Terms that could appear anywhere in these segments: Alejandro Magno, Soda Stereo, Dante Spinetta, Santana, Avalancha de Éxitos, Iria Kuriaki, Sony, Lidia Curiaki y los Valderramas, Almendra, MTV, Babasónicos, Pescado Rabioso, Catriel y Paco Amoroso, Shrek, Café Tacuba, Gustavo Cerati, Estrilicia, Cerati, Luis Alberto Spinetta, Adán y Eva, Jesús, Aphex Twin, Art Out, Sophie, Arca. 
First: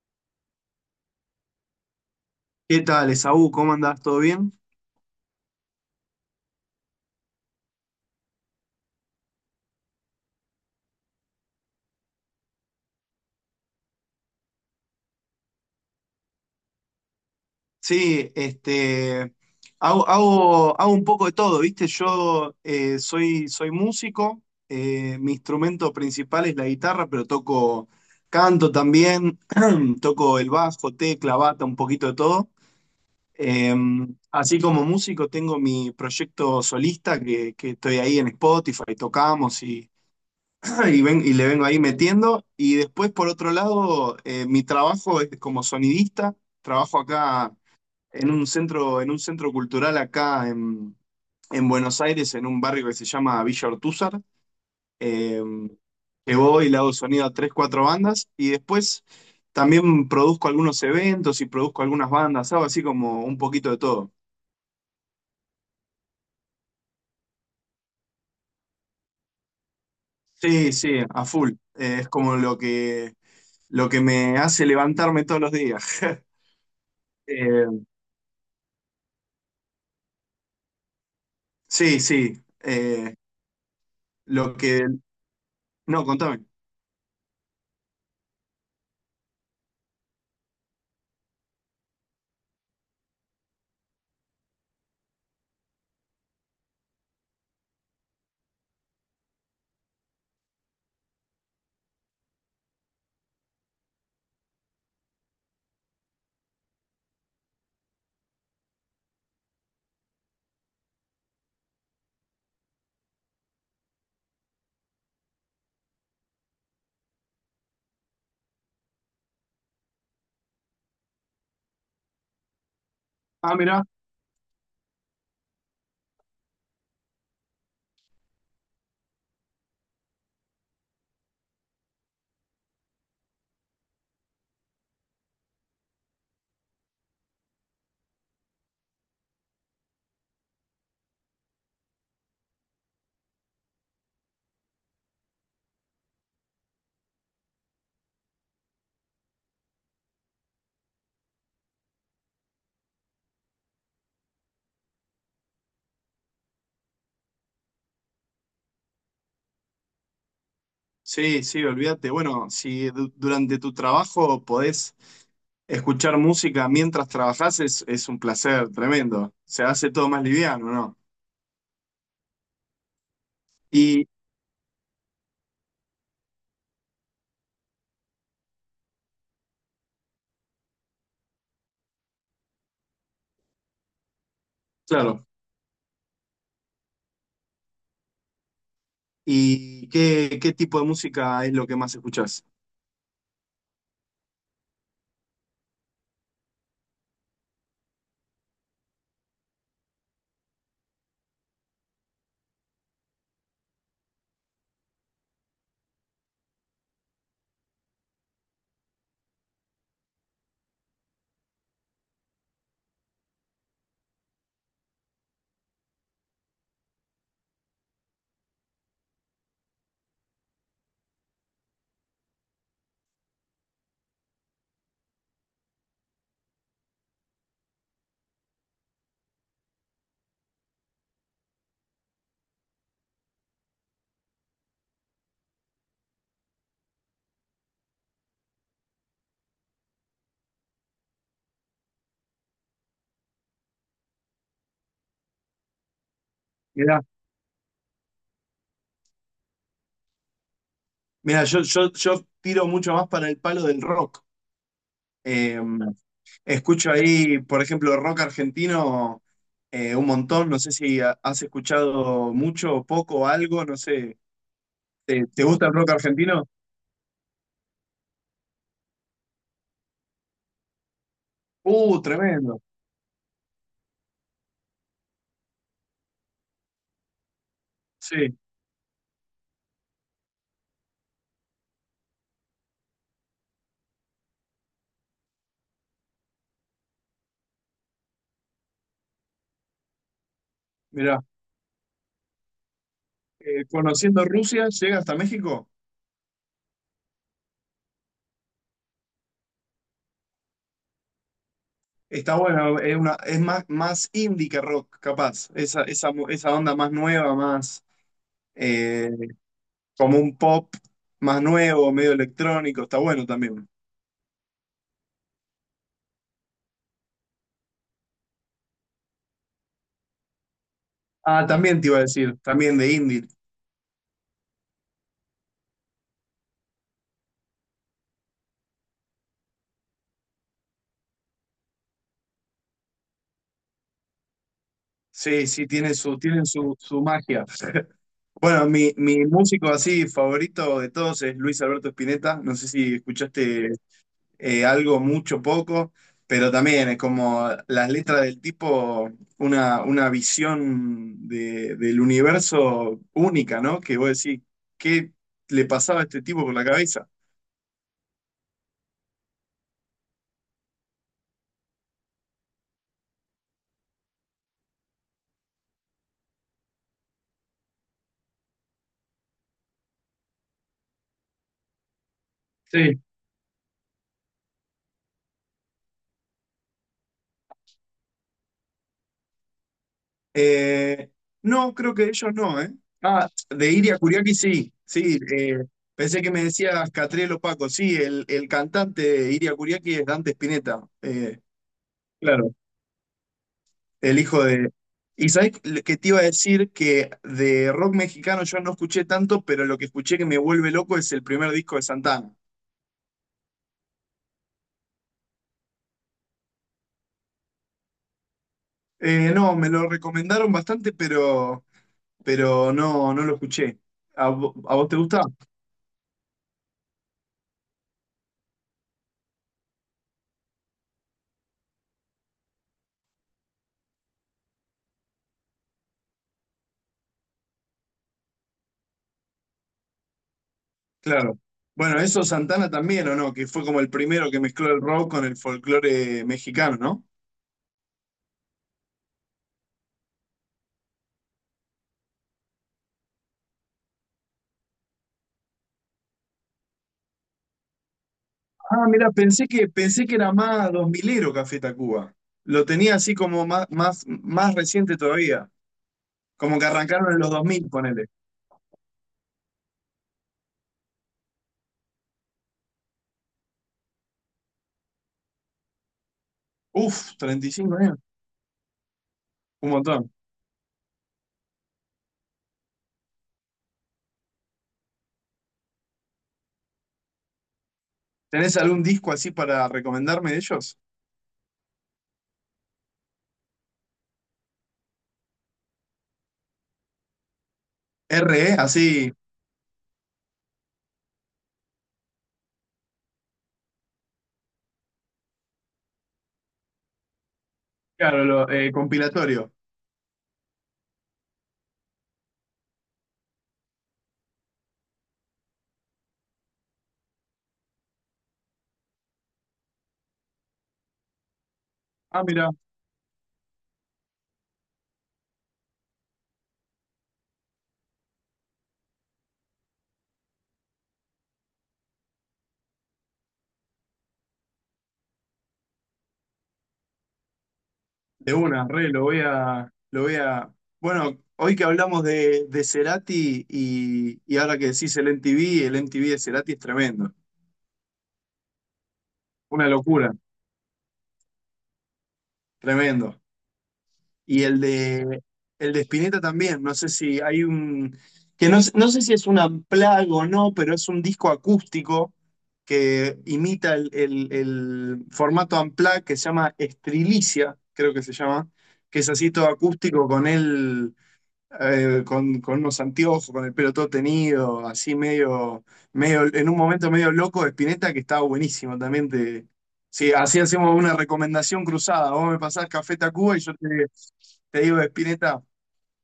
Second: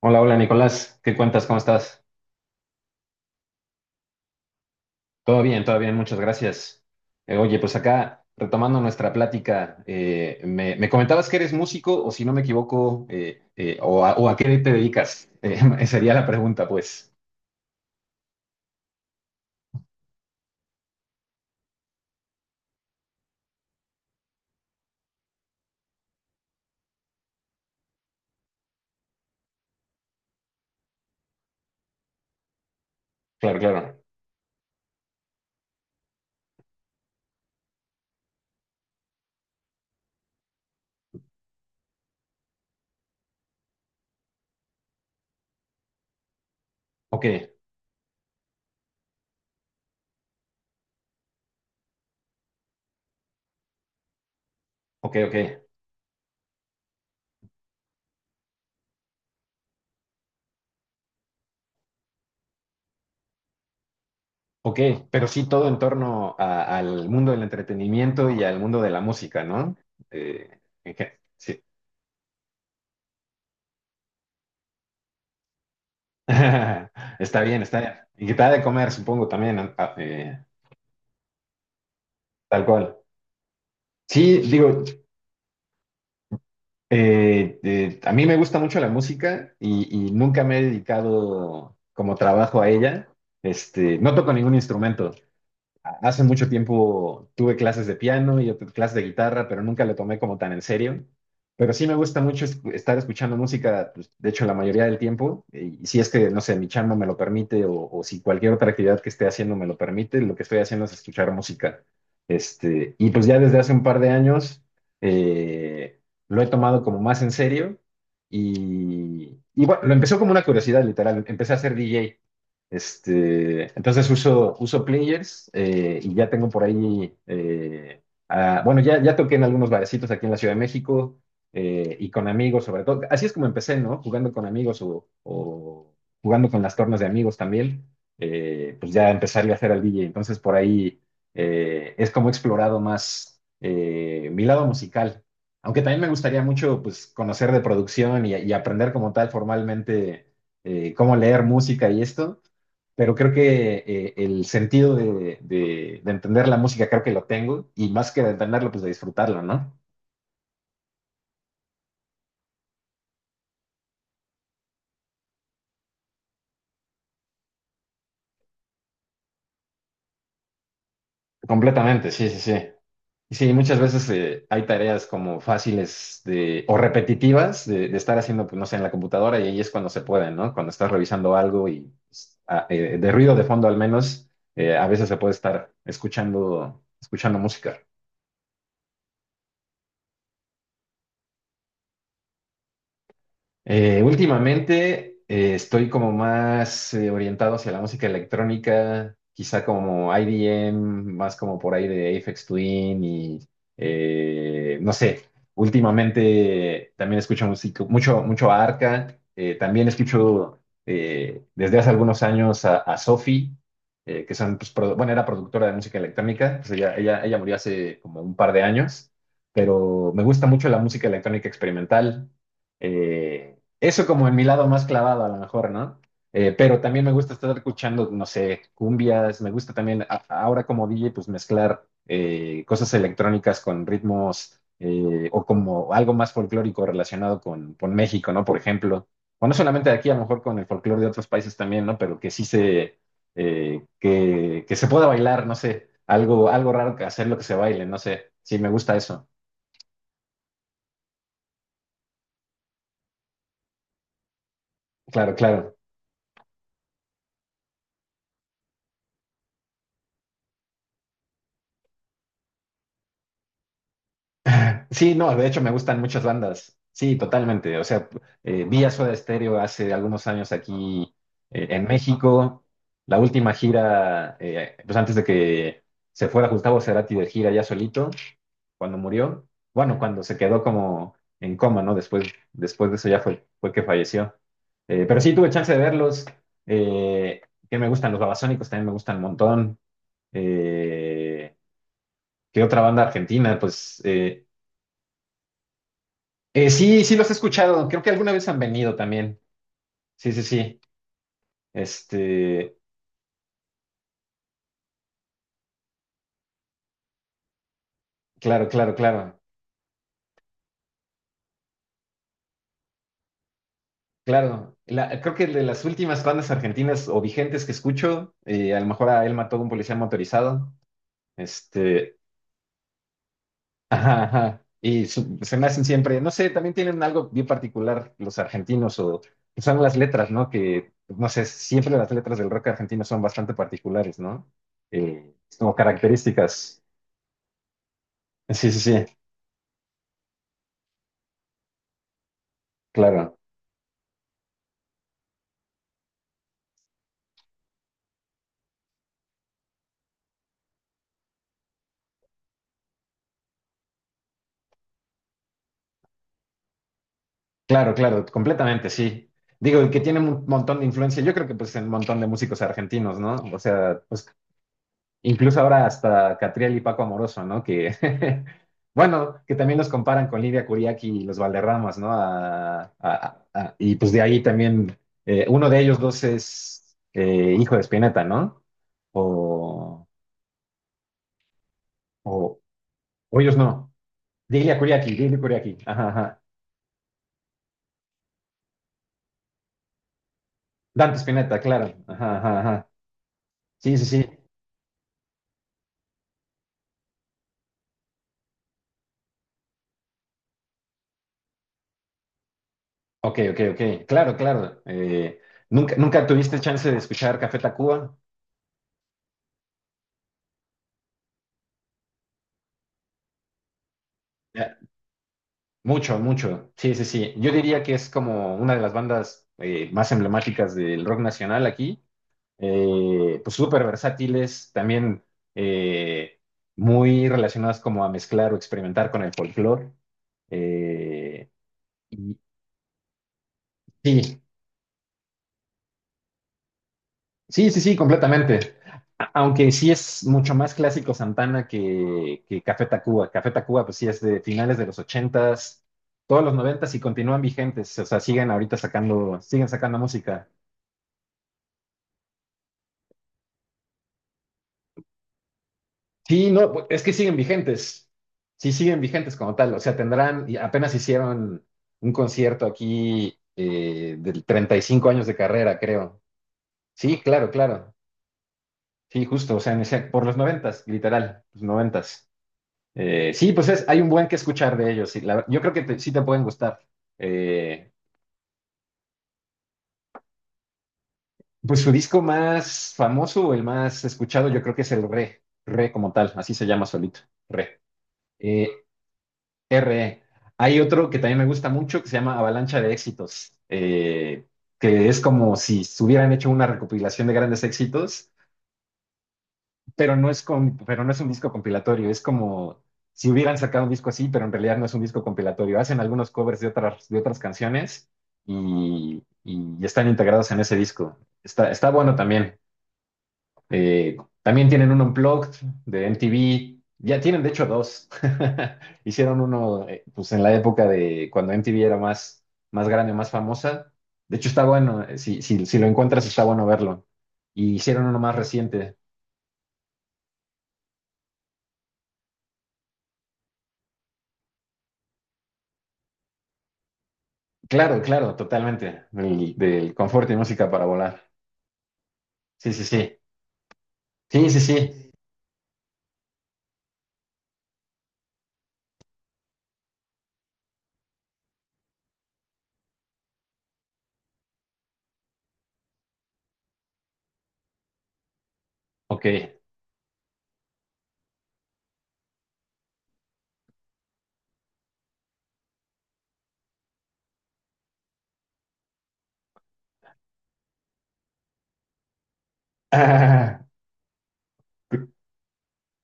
Hola, hola Nicolás, ¿qué cuentas? ¿Cómo estás? ¿Qué tal, Esaú? ¿Cómo andás? ¿Todo bien? Todo bien, muchas gracias. Oye, pues acá, retomando nuestra plática, me comentabas que eres músico, o si no me equivoco, o a qué te dedicas. Sería la pregunta, pues. Sí, hago un poco de todo, ¿viste? Yo soy músico, mi instrumento principal es la guitarra, pero toco, canto también, toco el bajo, tecla, bata, un poquito de todo. Claro, Eh, claro. Así como músico tengo mi proyecto solista que estoy ahí en Spotify, tocamos y, y le vengo ahí metiendo. Y después, por otro lado, mi trabajo es como sonidista. Trabajo Ok, acá en un centro cultural en Buenos Aires, en un barrio que se llama Villa Ortúzar. ok, Eh, ok. que voy y le hago sonido a tres, cuatro bandas. Y después también produzco algunos eventos y produzco algunas bandas. Hago así como un poquito de todo. Ok, pero sí todo en torno al mundo del entretenimiento y al mundo de la música, ¿no? Eh, Sí, sí, a full. sí. Es como lo que me hace levantarme todos los días. Está bien, está Eh, bien. Y que te ha de comer, supongo, también, ¿no? Sí, sí. Tal cual. Sí, Lo digo, que... No, contame. A mí me gusta mucho la música y, nunca me he dedicado como trabajo a ella. No toco ningún instrumento. Hace mucho tiempo tuve clases de piano y otras clases de guitarra, pero nunca lo tomé como tan en serio. Pero sí me gusta mucho estar escuchando música, pues, de hecho, la mayoría del tiempo. Y si es que, no sé, mi chamba me lo permite o si cualquier otra actividad que esté haciendo me lo permite, lo que estoy haciendo es escuchar música. Y pues ya desde hace un par de años, eh, lo he tomado como más en serio. Y bueno, lo empezó como una curiosidad, literal. Empecé a ser DJ. Ah, mira. Entonces uso players, y ya tengo por ahí. Bueno, ya toqué en algunos barecitos aquí en la Ciudad de México, y con amigos sobre todo. Así es como empecé, ¿no? Jugando con amigos, o jugando con las tornas de amigos también, pues ya empezarle a hacer al DJ. Entonces por ahí, es como he explorado más, mi lado musical. Aunque también me gustaría mucho, pues, conocer de producción y aprender como tal formalmente, cómo leer música y esto. Pero creo que, el sentido de entender la música creo que lo tengo, y más que de entenderlo, pues de disfrutarlo, ¿no? Sí, sí, olvídate. Bueno, si durante tu trabajo podés escuchar música mientras trabajás, es un placer tremendo. Se hace todo más liviano, ¿no? Completamente, sí, sí, sí. Y sí, muchas Y, veces, hay tareas como fáciles o repetitivas de estar haciendo, pues, no sé, en la computadora, y ahí es cuando se puede, ¿no? Cuando estás revisando algo y pues, de ruido de fondo al menos, a veces se claro, puede estar escuchando música. ¿y qué tipo de música es lo que más escuchás? Últimamente, estoy como más, orientado hacia la música electrónica, quizá como IDM, más como por ahí de Aphex Twin y, no sé. Últimamente también escucho música, mucho, mucho a Arca. También escucho, desde hace algunos años a Sophie, que son, pues, bueno, era productora de música electrónica. Pues, ella murió hace como un par de años, pero me gusta mucho la música electrónica experimental. eh, Eso como en mi lado más clavado, a lo mejor, ¿no? Pero también me gusta estar escuchando, no sé, cumbias, me gusta también ahora como DJ, pues mezclar, cosas electrónicas con ritmos, o como algo más folclórico relacionado con México, ¿no? Por ejemplo, o no solamente de aquí, a lo mejor con el folclore de otros países también, ¿no? Pero que se pueda bailar, no sé, algo, algo raro Mira, que hacer lo que se baile, no sé, sí, me gusta eso, mira, yo tiro mucho más para el palo del rock. claro, Eh, claro. Escucho ahí, por ejemplo, rock argentino, un montón. No sé si has escuchado mucho o poco o algo, no sé. Sí, no, Te de hecho gusta me el rock gustan muchas argentino? bandas. Sí, totalmente. O sea, vi a Soda Stereo hace algunos años aquí, en Tremendo. México. La última gira, pues antes de que se fuera Gustavo Cerati de gira ya solito, Sí, cuando murió. Bueno, cuando se quedó como en coma, ¿no? Después, después de eso ya fue que falleció. Pero sí tuve chance de verlos. Eh, que me gustan los Babasónicos, también me gustan un montón. mirá. Eh, ¿Qué otra banda argentina? Pues. Conociendo Rusia, llega hasta México. Sí, sí, los he escuchado. Creo que alguna vez han venido también. Sí, sí, sí. Está Este, bueno, es más, más indie que rock, capaz. Esa onda más nueva, más, claro, claro, eh, claro. como un pop más nuevo, medio electrónico. Está bueno también. Claro. Creo que de las últimas bandas argentinas o vigentes que escucho, a lo mejor a él mató a un policía motorizado. Ah, también te iba a Este, decir, también de indie. ajá, ajá. Se me hacen siempre, no sé, también tienen algo bien particular los argentinos, o son las letras, ¿no? Que, no sé, siempre las letras del rock argentino son bastante particulares, ¿no? Eh, Sí, sí, Como tiene tienen características. su magia. Bueno, Sí, sí, sí, mi músico así favorito de todos es Luis Alberto Spinetta. No sé si claro. escuchaste algo, mucho, poco, pero también es como las letras del tipo, una visión del universo única, ¿no? Que vos decís, ¿qué le pasaba a este tipo por la cabeza? Claro, claro, completamente, sí. Digo, y que tiene un montón de influencia, yo creo que pues en un montón de músicos argentinos, ¿no? O sea, pues incluso ahora hasta Catriel y Paco Amoroso, ¿no? Que, bueno, que también los comparan con Lidia Curiaki y los Valderramas, ¿no? Y pues de ahí también, uno de ellos dos es, hijo de Spinetta, ¿no? O, Eh, no, creo que ellos o, no, ¿eh? Ah, o ellos de no. Iria Kuriaki sí, Lidia Curiaki, sí. Lidia Curiaki, ajá, Pensé que ajá. me decías Catriel o Paco. Sí, el cantante de Iria Kuriaki es Dante Spinetta. Dante Spinetta, claro, ajá, Claro, ajá, ajá. Sí, sí, el sí. hijo de... Y sabés que te iba a decir que de rock mexicano yo no escuché tanto, pero lo que escuché que me vuelve loco es el primer disco de Santana. Ok, ok, ok. Claro, claro. ¿Nunca tuviste chance de escuchar Café Tacuba? No, me lo recomendaron bastante, pero no, no lo escuché. ¿A, Ya, a vos te gusta? mucho, mucho. Sí, sí, sí. Yo diría que es como una de las bandas, más emblemáticas del rock nacional aquí. Pues súper versátiles, también, eh, muy relacionadas como a mezclar o experimentar con el folclore. Claro. Eh, Bueno, eso y Santana también, ¿o no? Que fue como el primero que sí. mezcló el rock con el folclore mexicano, ¿no? Sí, sí, sí, completamente. Aunque sí es mucho más clásico Santana que Café Tacuba. Café Tacuba, pues sí, es de finales de los ochentas, todos los noventas, y continúan vigentes. O sea, siguen ahorita Ah, mira, sacando, siguen sacando pensé que era música. más dos milero Café Tacuba. Lo tenía así como más reciente todavía. Sí, Como que no, es que arrancaron en los siguen dos mil, ponele. vigentes. Sí, siguen vigentes como tal. O sea, tendrán, y apenas hicieron un concierto aquí, del 35 años de carrera, creo. Uf, Sí, treinta claro, y cinco, claro. años. Sí, justo, o Un sea, montón. por los noventas, literal, los noventas. Sí, pues, hay un buen que escuchar de ellos. Sí, yo creo que sí te pueden gustar. Eh, ¿Tenés algún disco así para recomendarme de ellos? pues su disco más famoso, o el más escuchado, yo creo que es el Re como tal, así se llama solito, Re. RE, Eh, así, RE. Hay otro que también me gusta mucho que se llama Avalancha de Éxitos, que es como si hubieran hecho una recopilación de grandes claro, éxitos, lo, compilatorio. Pero no es un disco compilatorio, es como si hubieran sacado un disco así, pero en realidad no es un disco compilatorio. Hacen algunos covers de otras canciones, y están integrados en ese disco. Está bueno Ah, mira. también. Eh, También tienen un Unplugged de MTV. Ya tienen, de hecho, dos. Hicieron uno, pues, en la época de cuando MTV era más, más grande, más famosa. De hecho, está bueno. Si lo encuentras, está bueno verlo. Y hicieron uno De más una, re, reciente. Lo voy a. Bueno, hoy que hablamos de Cerati y ahora que decís el MTV, el MTV de Cerati es tremendo. Claro, claro, totalmente. Del, Una del locura, confort, y música para volar. Sí, sí, sí. tremendo. Y Sí, sí, sí. El de Spinetta también, no sé si hay un. Que no, no sé si es un unplugged o no, pero es un disco acústico que imita el formato unplugged que se llama Estrilicia, creo que se llama, que es Ok. así todo acústico con él, con unos anteojos, con el pelo todo tenido, así en un momento medio loco de Spinetta que estaba buenísimo también. Sí, así hacemos una recomendación cruzada. Vos me pasás Café Tacuba y yo Ah, te digo de per- Spinetta.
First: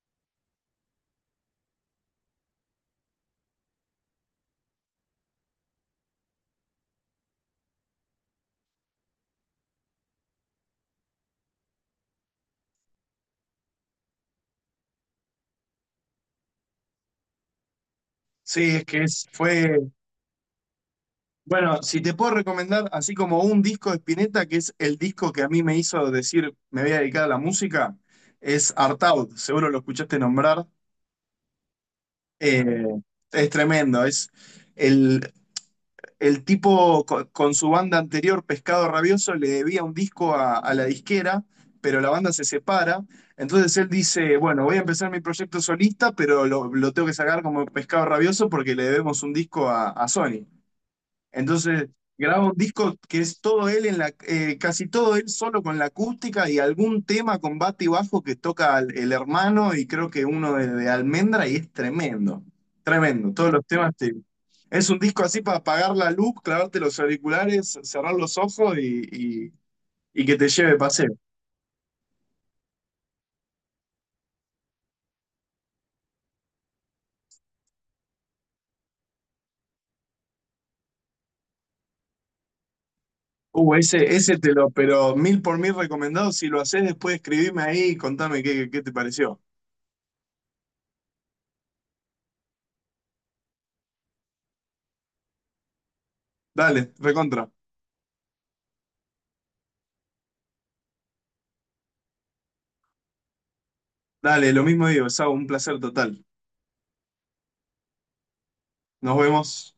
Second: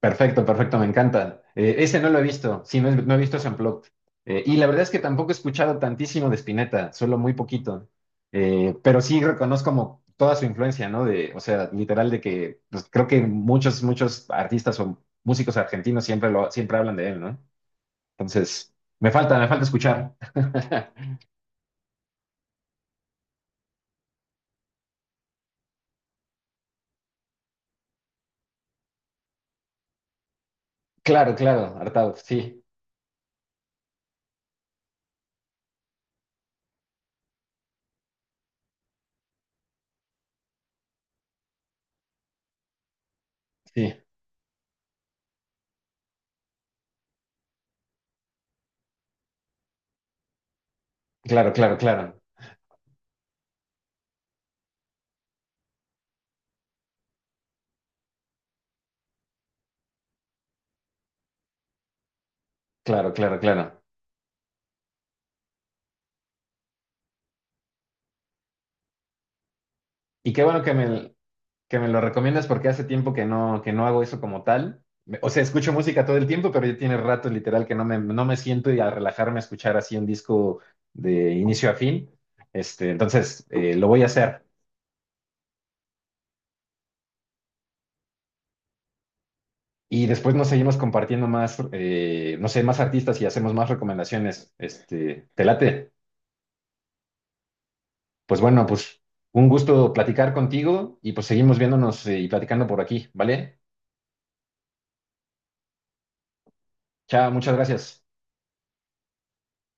perfecto, perfecto, me encanta. Ese no lo he visto. Sí, no, he no he visto ese Unplugged. Y la verdad es que tampoco he escuchado tantísimo de Spinetta, solo muy poquito. Pero sí reconozco como toda su influencia, ¿no? De, o sea, literal de que pues, creo que muchos, muchos artistas o músicos argentinos siempre lo, siempre hablan de él, ¿no? Sí, Entonces, es que me falta, me falta fue. escuchar. Bueno, si te puedo recomendar, así como un disco de Spinetta, que es el disco que a mí me hizo decir me voy a dedicar a la música, es Art Out, seguro lo escuchaste nombrar. Claro, claro, hartado, sí, Eh, es tremendo, es el el tipo su banda anterior, Pescado Rabioso, le debía un disco a la disquera, pero la banda se separa. Entonces él sí, dice, bueno, voy a empezar mi proyecto solista, pero lo tengo que sacar como Pescado Rabioso porque le debemos un disco a Sony. claro, claro, Entonces claro, graba un disco que es todo él en casi todo él solo con la acústica y algún tema con bate y bajo que toca el hermano y creo que uno de Almendra y es tremendo, claro, tremendo. claro, Todos los claro. temas es un disco así para apagar la luz, clavarte los auriculares, cerrar los ojos y, y- y Y que qué te bueno que lleve me, paseo. que me lo recomiendas, porque hace tiempo que no hago eso como tal. O sea, escucho música todo el tiempo, pero ya tiene rato literal que no me siento y a relajarme a escuchar así un disco de inicio a fin. Entonces, lo voy a Ese hacer. te lo, pero mil por mil recomendado. Si lo haces después, escribime ahí y contame qué te pareció. Y después nos seguimos compartiendo más, no sé, más artistas y hacemos más recomendaciones. ¿Te late? Dale, recontra. Pues bueno, pues un gusto platicar contigo, y pues seguimos viéndonos, y platicando por aquí, ¿vale? Dale, lo mismo digo, Sau, un placer total. Chao, muchas gracias. Nos vemos.